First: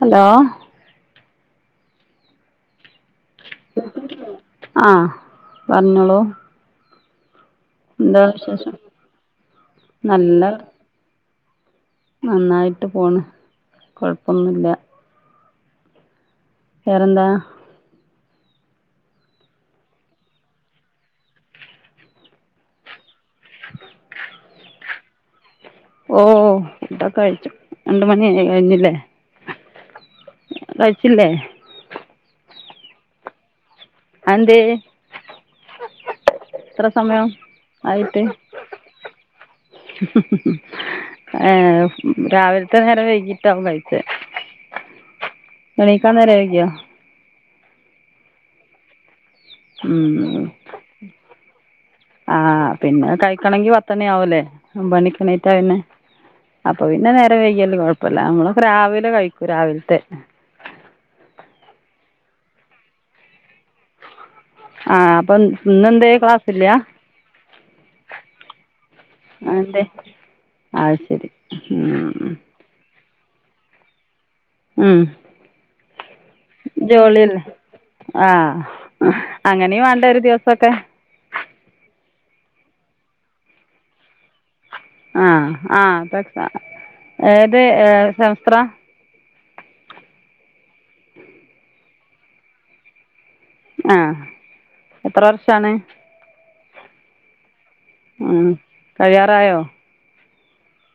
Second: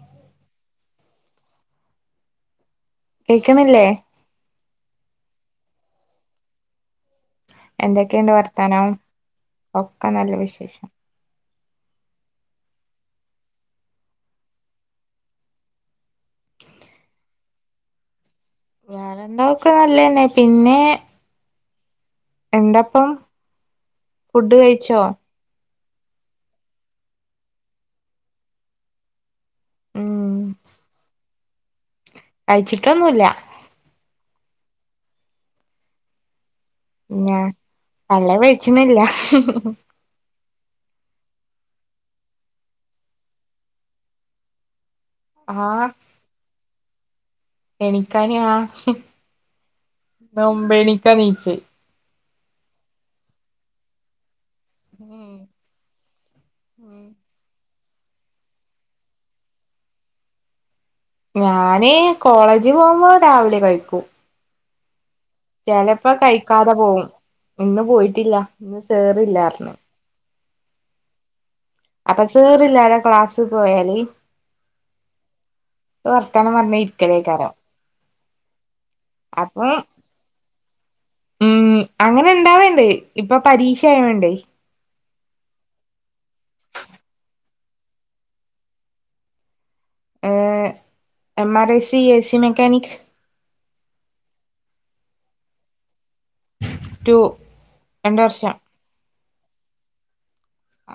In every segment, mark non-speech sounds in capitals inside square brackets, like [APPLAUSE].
Hello കേക്കണില്ലേ ആ പറഞ്ഞോളൂ എന്താ എന്തൊക്കെയുണ്ട് വിശേഷം വർത്താനവും ഒക്കെ നല്ല വിശേഷം നന്നായിട്ട് പോണ് കുഴപ്പൊന്നുമില്ല വേറെന്താ വേറെന്താ ഒക്കെ നല്ല തന്നെ പിന്നെ എന്താപ്പം ഫുഡ് കഴിച്ചോ ഓ ഇവിടെ കഴിച്ചു രണ്ടു മണി കഴിഞ്ഞില്ലേ ഉം കഴച്ചില്ലേ കഴിച്ചിട്ടൊന്നുമില്ല അതന്തെ ഞാൻ നല്ല വഴിച്ചന്നില്ല [UNINTELLIGIBLE] ഏ, രാവിലത്തെ നേരം വൈകിട്ടാവും കഴിക്കാൻ എണിക്കാൻ നേരം വൈകിയ എണീക്കാനാ ഉ നീച്ചെ ആ, പിന്നെ കഴിക്കണെങ്കി പത്ത് മണി ആവുവല്ലേ ഒൻപത് മണിക്ക് എഴുന്നേറ്റ വരുന്നെ അപ്പൊ പിന്നെ എത്ര വൈകിയാലും കുഴപ്പമില്ല നമ്മള് രാവിലെ കഴിക്കൂ രാവിലത്തെ ഞാനേ കോളേജ് പോകുമ്പോ രാവിലെ കഴിക്കൂ ആ, അപ്പൊ ഇന്ന് എന്നെ ക്ലാസ്സില്ല കഴിക്കാതെ പോവും ഇന്ന് പോയിട്ടില്ല ഇ ചേറി ആതെ ആ ശരി അപ്പൊ സേറില്ലാതെ ക്ലാസ്ൽ പോയാല് ഉം വർത്തനം പറഞ്ഞ ഇരിക്കലേക്കാരം ആ അപ്പം അങ്ങനെയും വേണ്ട ഒരു ദിവസൊക്കെ ഉം അങ്ങനെ ഇണ്ടാവേണ്ട്, ഇപ്പ പരീക്ഷ ആയോണ്ട് ആ ആ ഏത് [UNINTELLIGIBLE] ഏഹ് M R C AC mechanic. ആഹ എത്ര വർഷാണ്. ടൂ ഉം കഴിയാറിയോ?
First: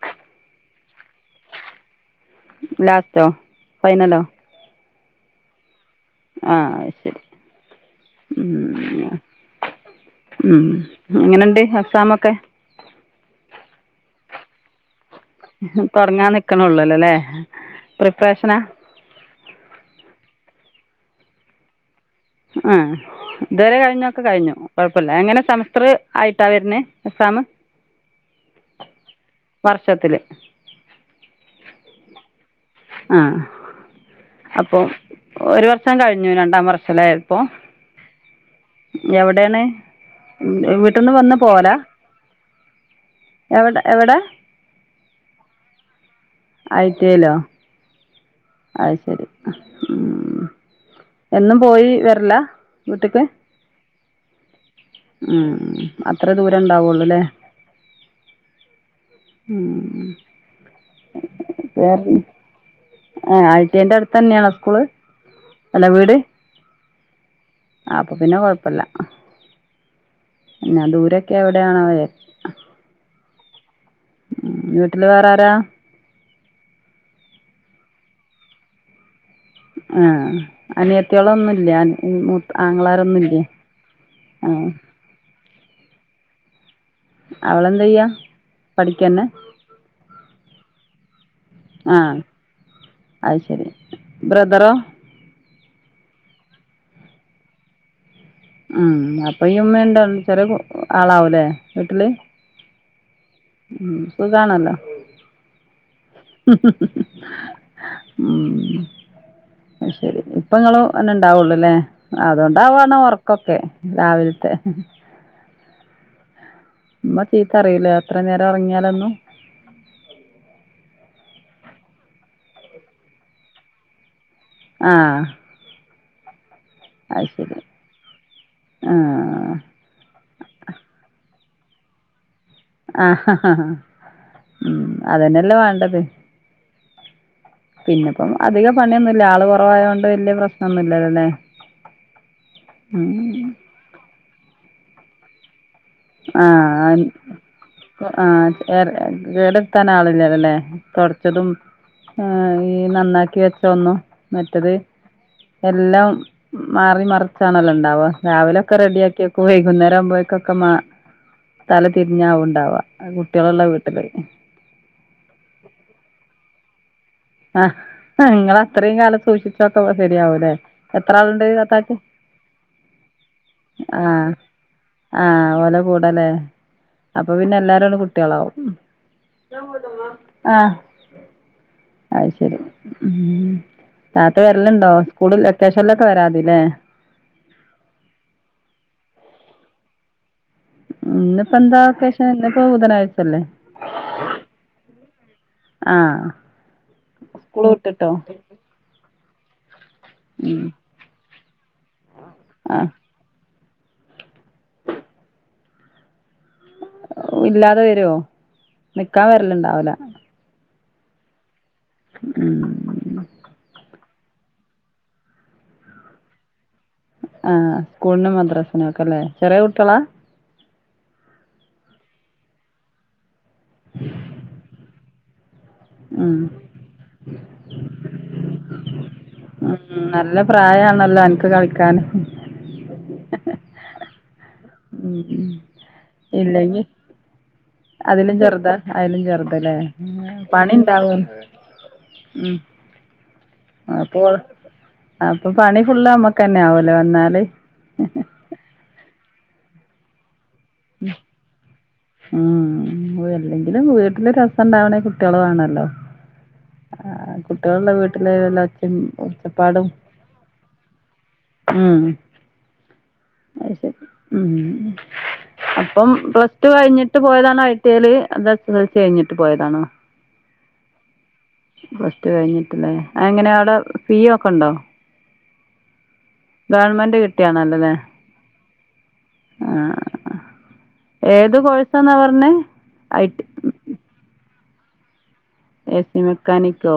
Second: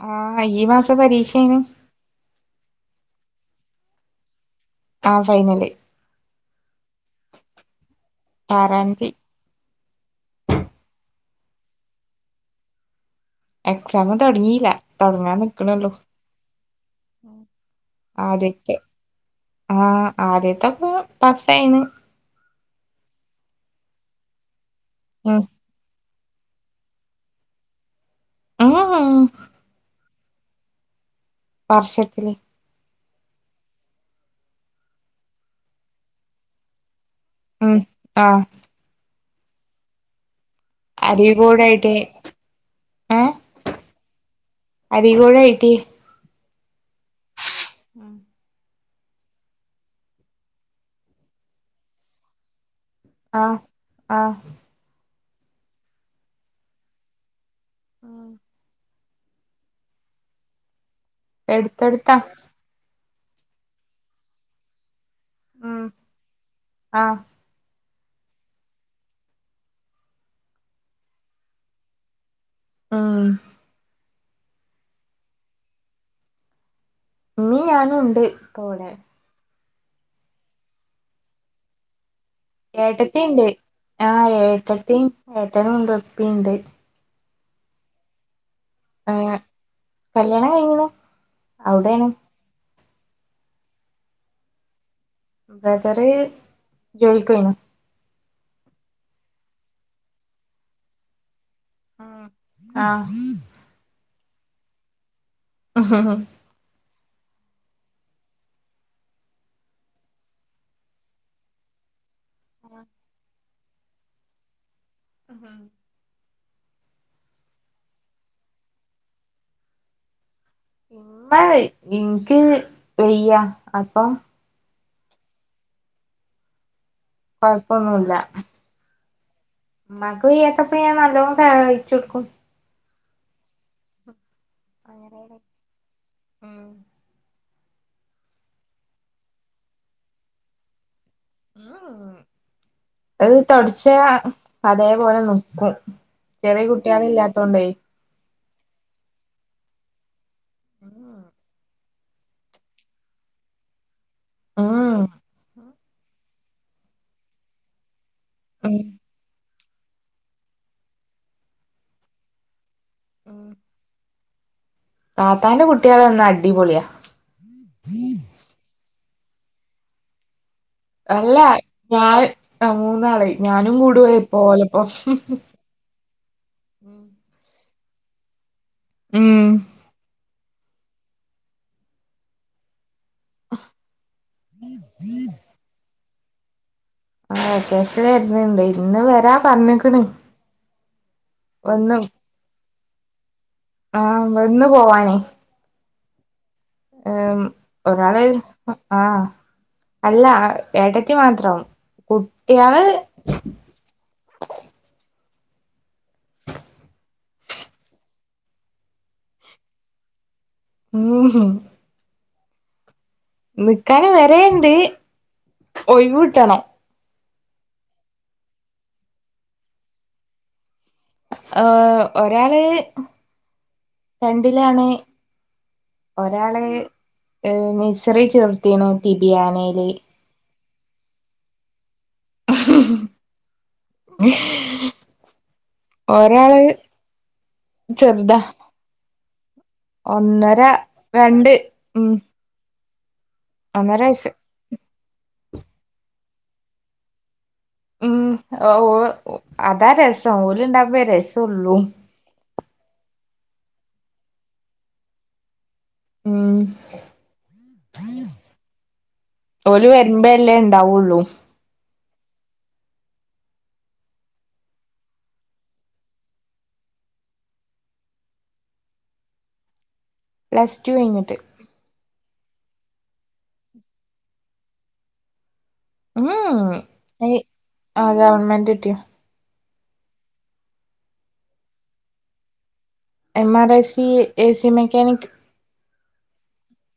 ആ, ഈ മാസം പരീക്ഷയാണ്. ലാസ്റ്റോ, ഫൈനലോ? ആ ഫൈനല്. ആ, ശരി ആറാംതി ഉം എങ്ങനെണ്ട് എക്സാമൊക്കെ എക്സാം തുടങ്ങിയില്ല തുടങ്ങാന്ന് തുടങ്ങാൻ നിക്കണുള്ളല്ലോ അല്ലേ പ്രിപ്പറേഷനാ ആ ആദ്യത്തെൊെക്കെ പാസ്സ് ആയി. ആ ഇതുവരെ കഴിഞ്ഞൊക്കെ കഴിഞ്ഞു കുഴപ്പമില്ല ഉം എങ്ങനെ സ എത്ര ആയിട്ടാണ് വരുന്നെ എക്സാമ് ഉം വർഷത്തില് വർഷത്തി ആ അപ്പോൾ ഒരു വർഷം കഴിഞ്ഞു രണ്ടാം വർഷ അല്ലെ അപ്പോൾ? ഉം ആ എവിടെയാണ് പട്ടന്ന് വന്ന് പോല അരീക്കോടായിട്ട് എവിടെ എവിടെ അരികുഴെ കിട്ടി ഐ റ്റി യേലോ ഉം അത് ശരി എന്നും പോയി വരല്ല വീട്ടെക്ക്? ആഹ് ആഹ് അത്ര ദൂരം ഉണ്ടാവുള്ളൂ അല്ലേ? ആ ഉം വേറെ എടുത്തടുത്താ ആ ഐടിന്റെ അടുത്ത് തന്നെയാണ് സ്കൂള് ഉം അല്ല വീട്? ആഹ് ആഹ് അപ്പൊ പിന്നെ കൊഴപ്പില്ല എന്ന ദൂരൊക്കെ എവിടെയാണോ ആഹ് ഉം വീട്ടില് വേറെ ആരാ ഇമ്മീ ഞാന ഉണ്ട് ഇപ്പോടെെ. ആഹ് അനിയത്തികളൊന്നുല്ല? ഏട്ടത്തി ഉണ്ട് ആ് ആഹ് ഏട്ടത്തി ഏട്ടനും ഉണ്ട് ഉപ്പ ഉണ്ട്. അവളെന്തെയ്യാ പഠിക്കന്നെ? ഏഹ് കല്യാണം കഴിഞ്ഞ്ണ്. അവിടേണ് ആഹ് അത് ശരി ബ്രദറോ. ബ്രദറ് ജോലിക്കൊയിണ്. ഉം അപ്പൊ ഉമ്മണ്ടണ്ട് ചെറിയ ആളാവൂല്ലേ വീട്ടില്? ആഹ് ഉം സുഖാണല്ലോ മഹ്ഹ്ഹ്. മഹ്ഹ്ഹ് ഉം അ ശരി ഇപ്പങ്ങളോ അന്ന ഇണ്ടാവുള്ളൂല്ലേ? അതുകൊണ്ടാവണം ഒർക്കൊക്കെ രാവിലത്തെ [INAUDIBLE] ഇമ്മ ചീത്ത അറിയില്ല എത്ര നേരം ഇറങ്ങിയാലന്നും? അമ്മ ഇൻക്ക് വയ്യ അപ്പ ആഹ് അയ്ശരി കൊഴപ്പൊന്നുല്ല ആഹ് ഇമ്മാക്ക് വയ്യാത്തപ്പം ഞാൻ നല്ലോ സഹായിച്ചൊട്ക്കും ആഹ് ഉം അതെന്നെല്ല വാണ്ടത് ഉം പിന്നെപ്പം അധിക പണിയൊന്നുല്ല ആള് കൊറവായോണ്ട് വല്യ പ്രശ്നൊന്നും ഇല്ലല്ലോ ലേ ഉം അത് തൊട്ച്ചാ അതേപോലെ നിക്കും ചെറിയ ആഹ് കുട്ട്യള് ഇല്ലാത്തോണ്ടേ ആഹ് കേട് കേടെര്ത്താൻ ആള്ല്ലല്ലോ ല്ലേ തൊട്ച്ചതും ആഹ് ഈ നന്നാക്കി വെച്ചൊന്നും മറ്റെത് ഉം എല്ലം മാറി മറിച്ചാണെല്ലോ ഇണ്ടാവാ രാവിലെ ഉം ഒക്കെ റെഡിയാക്കിയക്കും വൈകുന്നേരം ആവുമ്പോഴേക്കൊക്കെ മാ തല തിരിഞ്ഞാവുണ്ടാവാ ഉം കുട്ട്യള് ഇള്ള വീട്ടില് താത്താന്റെ കുട്ട്യള് വന്നാ അടിപൊളിയാ ആഹ് ഇങ്ങള് അത്രേം കാലം സൂക്ഷിച്ചൊക്കെ പ്പ ശരിയാവൂല്ലേ എത്ര ആളുണ്ട് അള്ളാ താത്താക്ക് ഞാൻ മൂന്നാളായി ഞാനും കൂടും ഓലപ്പോ കൂടലേ അപ്പൊ പിന്നെ എല്ലാരടും കുട്ട്യളാവും ഉം ആഹ് അത് ശരി ഉം താത്ത വരല്ണ്ടോ സ്കൂളിൽ ലൊക്കേഷനിലൊക്കെ വരാതില്ലേ ആ വെക്കേഷൽ വര്ന്ന്ണ്ട് ഇന്ന് വരാ പറഞ്ഞ്ക്ക്ണ് ഉം ഇന്ന്പ്പെന്താ വെക്കേഷൻ ഇന്ന്പ്പ ബുധനാഴ്ചല്ലേ ആഹ് വന്ന് ആഹ് ഏ ഉം സ്കൂള് വിട്ടിട്ടോ ഒരാള് ആഹ് അല്ല ഉം ഏട്ടത്തി മാത്രം കുട്ട്യാള് ആഹ് ഇല്ലാതെ വരുഓ നിക്കാൻ വരൽണ്ടാവൂല ഉം ഹ് ഉം നിക്കാനും വരേണ്ട് ഒഴിവ്ട്ടണം ആഹ് സ്കൂളിനും മദ്രാസിനും ഒക്കെ ലേ ചെറിയ കുട്ട്യളാ ആഹ് ഒരാള് രണ്ടിലാണ് ഉം ഒരാള് ഏ നെയ്സറി ചേർത്തീണ് തിപിയാന്ന് ഉം നല്ല പ്രായാണല്ലോ അൻക്ക് കളിക്കാന് ഉം ഉം ഒരാള് ഇല്ലെങ്കി അതിലും ചെറുതാ അതിലും ചെറുത് ലേ ഒന്നര പണിണ്ടാവും ഉം ഒന്നര അപ്പോൾ വയസ്സ് അപ്പൊ പണി ഫുള്ള് അമ്മക്കെന്നെ ആവുലേ വന്നാല് ഔവ് അതാ രസം ഓലുണ്ടാകുമ്പയേ രസം ഒള്ളൂ ഉം അല്ലെങ്കിലും വീട്ടില് രസംണ്ടാവണേ കുട്ട്യള് വാണല്ലോ ഉം ആഹ് കുട്ട്യള് ള്ളെ വീട്ടില് ഇള്ളൊച്ചിം ഒച്ചപ്പാടും ഇമ്മെല്ലേ ഇണ്ടാവൊള്ളൂ ഉം അത് ശരി ഉം അപ്പം പ്ലസ് ടു കഴിഞ്ഞിട്ട് പോയതാണോ ഐ ടി ഐല് അതോ എസ് എസ് എൽ സി കഴിഞ്ഞിട്ട് പോയതാണോ പ്ലസ് ടു കഴിഞ്ഞിട്ട് പസ് ടൂ കഴിഞ്ഞിട്ട്ല്ലേ അതെങ്ങനെ അവിടെ ഫീ ഒക്കെ ഇണ്ടോ ഉം ഗവൺമെന്റ് കിട്ടിയാണല്ലോ ല്ലേ ആ ഗവൺമെന്റ് കിട്ടിയ ആഹ് ഏത് കോഴ്സാന്നാ പറഞ്ഞെ ഐ ടി മാറേസീ A C mechanic A C മെക്കാനിക്കോ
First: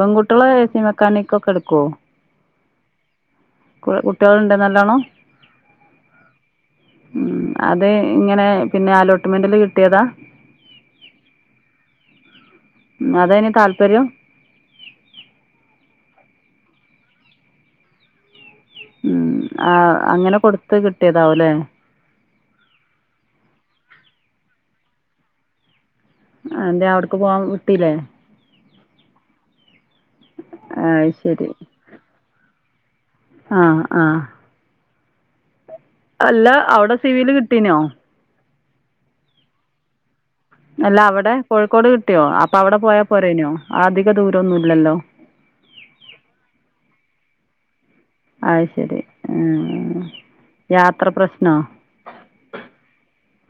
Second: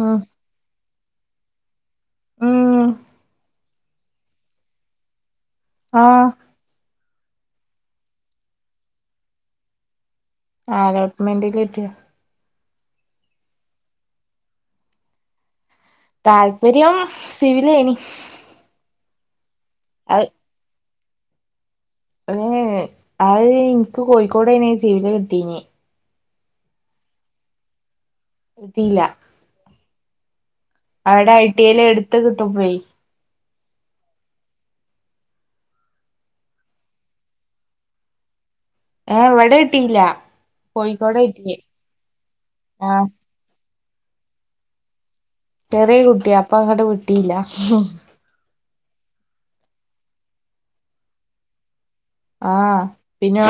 ഉം എ സി മെക്കാനിക്കൊക്കെ ഇട്ക്കോ ഉം കു കുട്ട്യള്ണ്ടോ നല്ലോണം ആഹ് ഉം അത് ഇങ്ങനെ പിന്നെ അലോട്ട്മെന്റില് കിട്ടിയതാ ആ അലോട്ട്മെന്റ് കിട്ടിയ ഉം അതെനി താല്പര്യം താല്പര്യം സിവിലേണി ഉം ആഹ് അങ്ങനെ കൊടുത്ത് കിട്ടിയതാവുല്ലേ ഹേ ഹേ അത് എനിക്ക് കോഴിക്കോടേനി സിവില് കിട്ടീന് ആഹ് എന്തേ അവിട്ക്ക് പോവം വിട്ടീല്ലേ ഇല്ലാ അത് അവിടെ ശരി ഐടി ഏല് എടുത്ത് കിട്ടും ബേ ആഹ് ആഹ് അല്ല അവിടെ സിവില് കിട്ടീനോ ഏ ഇവിടെ കിട്ടീലാ അല്ല അവിടെ കോഴിക്കോട് കിട്ടിയോ അപ്പൊ അവിട പോയാ ആഹ് പോരേനോ അധിക ദൂരോന്നുല്ലല്ലോ ചെറിയ കുട്ടിയാ അപ്പ അങ്ങട്ട് വിട്ടീലാ അയ്ശരി ഉം യാത്ര പ്രശ്നോ ആഹ് പിന്നെ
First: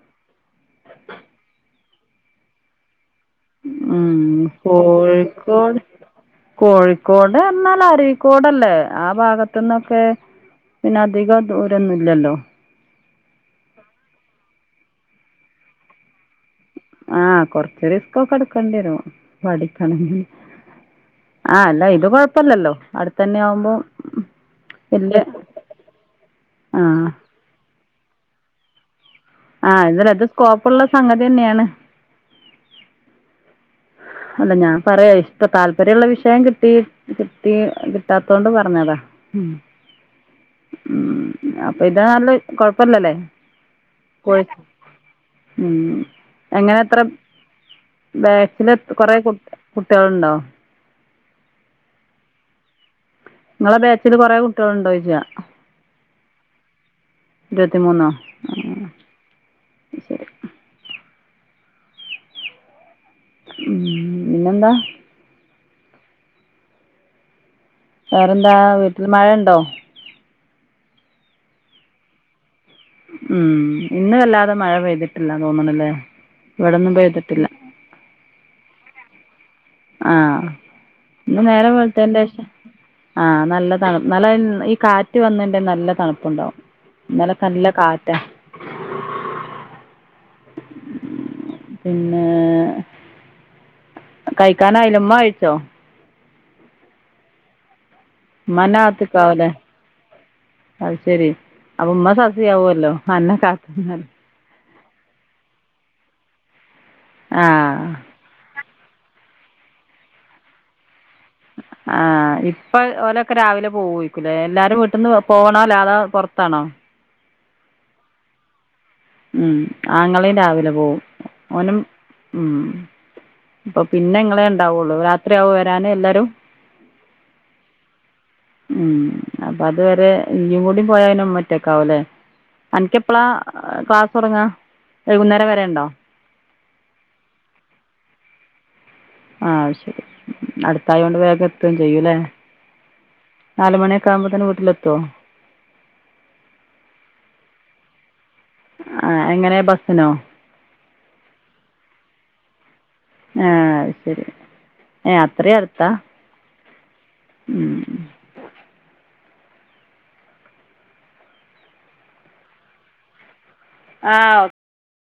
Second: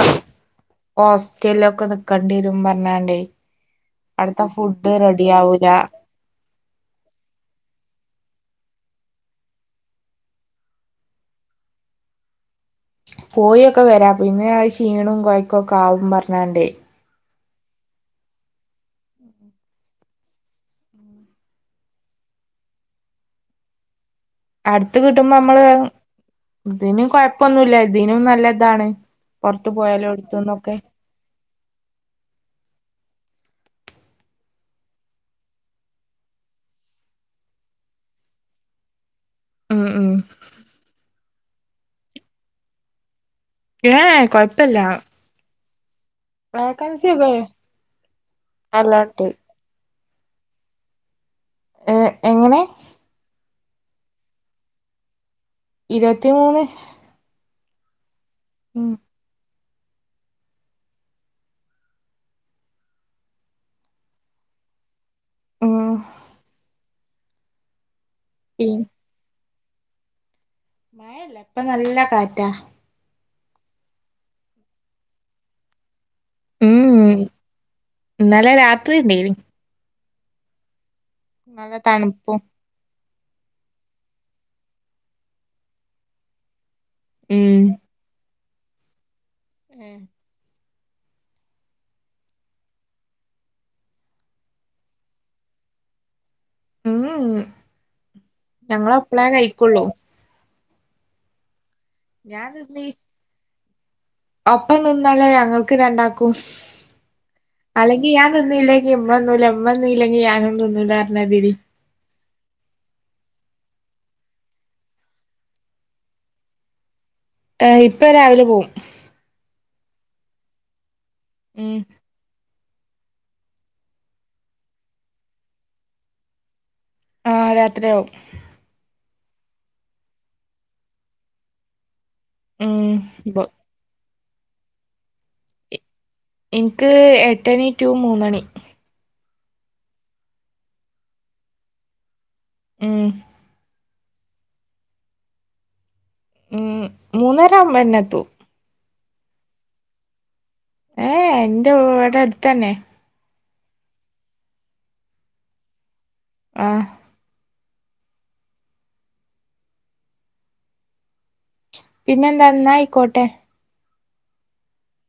ഹോസ്റ്റലൊക്ക നിക്കണ്ടി വരും പറഞ്ഞാണ്ടേ ഉം അവിടുത്തെ ഫുഡ് റെഡി ആവൂല കോഴിക്കോട് കോഴിക്കോട് എന്നാല് അരീക്കോടല്ലേ ആ ഭാഗത്തുന്നൊക്കെ പിന്നെ അധികം ദൂരൊന്നുല്ലല്ലോ പോയി ഒക്കെ വരാം പിന്നെ ക്ഷീണോം കൊയ്കൊക്ക ആവും പറഞ്ഞാണ്ടെ ആഹ് കൊറച്ച് റിസ്കൊക്കെ എടുക്കേണ്ടി വരും പഠിക്കണങ്കി ആഹ് അല്ല ഇത് കൊഴപ്പല്ലല്ലോ അടുത്തന്നെ ആവുമ്പോ അടുത്ത് വല്യ കിട്ടുമ്പോ നമ്മള് ഇതിനു ആഹ് കൊഴപ്പൊന്നുല്ല ഇതിനും നല്ലദാണ് ആഹ് ഇതല്ല ഇത് സ്കോപ്പുള്ള സംഗതിന്നെയാണ് അല്ല ഞാൻ പറയാ ഇഷ്ടം താല്പര്യ ഉള്ള വിഷയം കിട്ടി കിട്ടി കിട്ടാത്തോണ്ട് പറഞ്ഞതാ ഉം ഉം ഉം ഉം അപ്പൊ ഇതാ നല്ലേ കൊഴപ്പില്ലല്ലേ ഏയ് കൊഴപ്പല്ല ഉ എങ്ങനെത്ര വേക്കൻസി ഒക്കെ ബാച്ചിലത്ര നല്ലോണ്ട് കുട്ടിളുണ്ടോ ഏ എങ്ങനെ നിങ്ങളെ ബേച്ചില് കുറെ കുട്ടിളുണ്ടോ ചോദിച്ചാ ഇരുപത്തിമൂന്ന് ഇരുപത്തിമൂന്നോ ഉം ഉ പിന്നെന്താ ഉം വേറെന്താ പി വീട്ടിൽ മഴണ്ടോ മഴല്ല ഇപ്പ നല്ല കാറ്റാ ഉം ഇന്ന് വല്ലാതെ മഴ പെയ്തിട്ടില്ലന്ന് തോന്നണില്ലേ ഇവിടന്നും ഉം പെയ്തിട്ടില്ല ഇന്നലെ രാത്രിയുണ്ടെനിം ആഹ് ഇന്ന് നല്ല നേരം തണുപ്പും വെളുത്തെന്റെഷം ആഹ് നല്ല തണു നല്ല ഈ കാറ്റ് വന്നെന്റെ നല്ല തണുപ്പുണ്ടാവും ഇന്നലൊക്കെ ഉം നല്ല കാറ്റാ ഉം പിന്നെ കഴിക്കാനായില്ലേ മ്മ കയിച്ചോ മ് ഹ് മ്മന്നെ കാത്ത്ക്കാവുല്ലെ കഴിക്കൊള്ളൂ അത് ശെരി അപ്പ ഉമ്മ സസി ഞാൻ തിന്ന് ആവൊല്ലോ അന്നെ കാത്ത ഒപ്പം നിന്നല്ലേ ഞങ്ങൾക്ക് രണ്ടാക്കും ആ അല്ലെങ്കിൽ ഞാൻ തിന്നില്ലേ ഇമ്മ തിന്നൂല ഇമ്മന്നില്ലെങ്കി ഞാനും തിന്നുല്ലാറ്ഞ്ഞതിര് ആഹ് ഇപ്പ ഓലൊക്കെ രാവിലെ പോവ്വേക്കൂലേ എല്ലാരും വീട്ട്ന്ന് പോവ്ണോലാ അതോ പൊറത്താണോ ഏ ഇപ്പ രാവിലെ പോവും ഉം ആങ്ങളേം രാവിലെ പോവും ഓനും ഉം ഉം അപ്പൊ പിന്നെ ഇങ്ങളെ ഇണ്ടാവോള്ളൂ രാത്രിയാവോ വരാന് എല്ലാരും ആഹ് രാത്രിയാവും ഉം അപ്പത് വരെ ഇയ്യ്കൂടിം പോയാ പിന്നെ ഇമ്മ ഒറ്റക്കാവുലേ ഉം അനക്കെപ്പളാ ഇപ്പൊ ക്ലാസൊട്ങ്ങാ വൈകുന്നേരം വരെണ്ടോ ഇന്ക്ക് എട്ടണി ടു മൂന്നണി ആഹ് അത് ശരി അട്ത്തായോണ്ട് വേഗം എത്തും ചെയ്യൂലേ ഏഹ് നാല്മണിയൊക്കാവുമ്പോത്തിന് വീട്ടിലെത്തോ ഉം മൂന്നരാവുമ്പോന്നെ എത്തും ഏഹ് എങ്ങനെ ബസ്സ്‌നോ ഏയ്ഏഹ് ഇന്റെവടെ എട്ത്തെന്നെ ആഹ് അത് ശരി അത്രേം അട്ത്താ ആഹ് മ്മ് പിന്നെന്താ ഇന്നാ അയിക്കോട്ടെ ആഹ് ഓ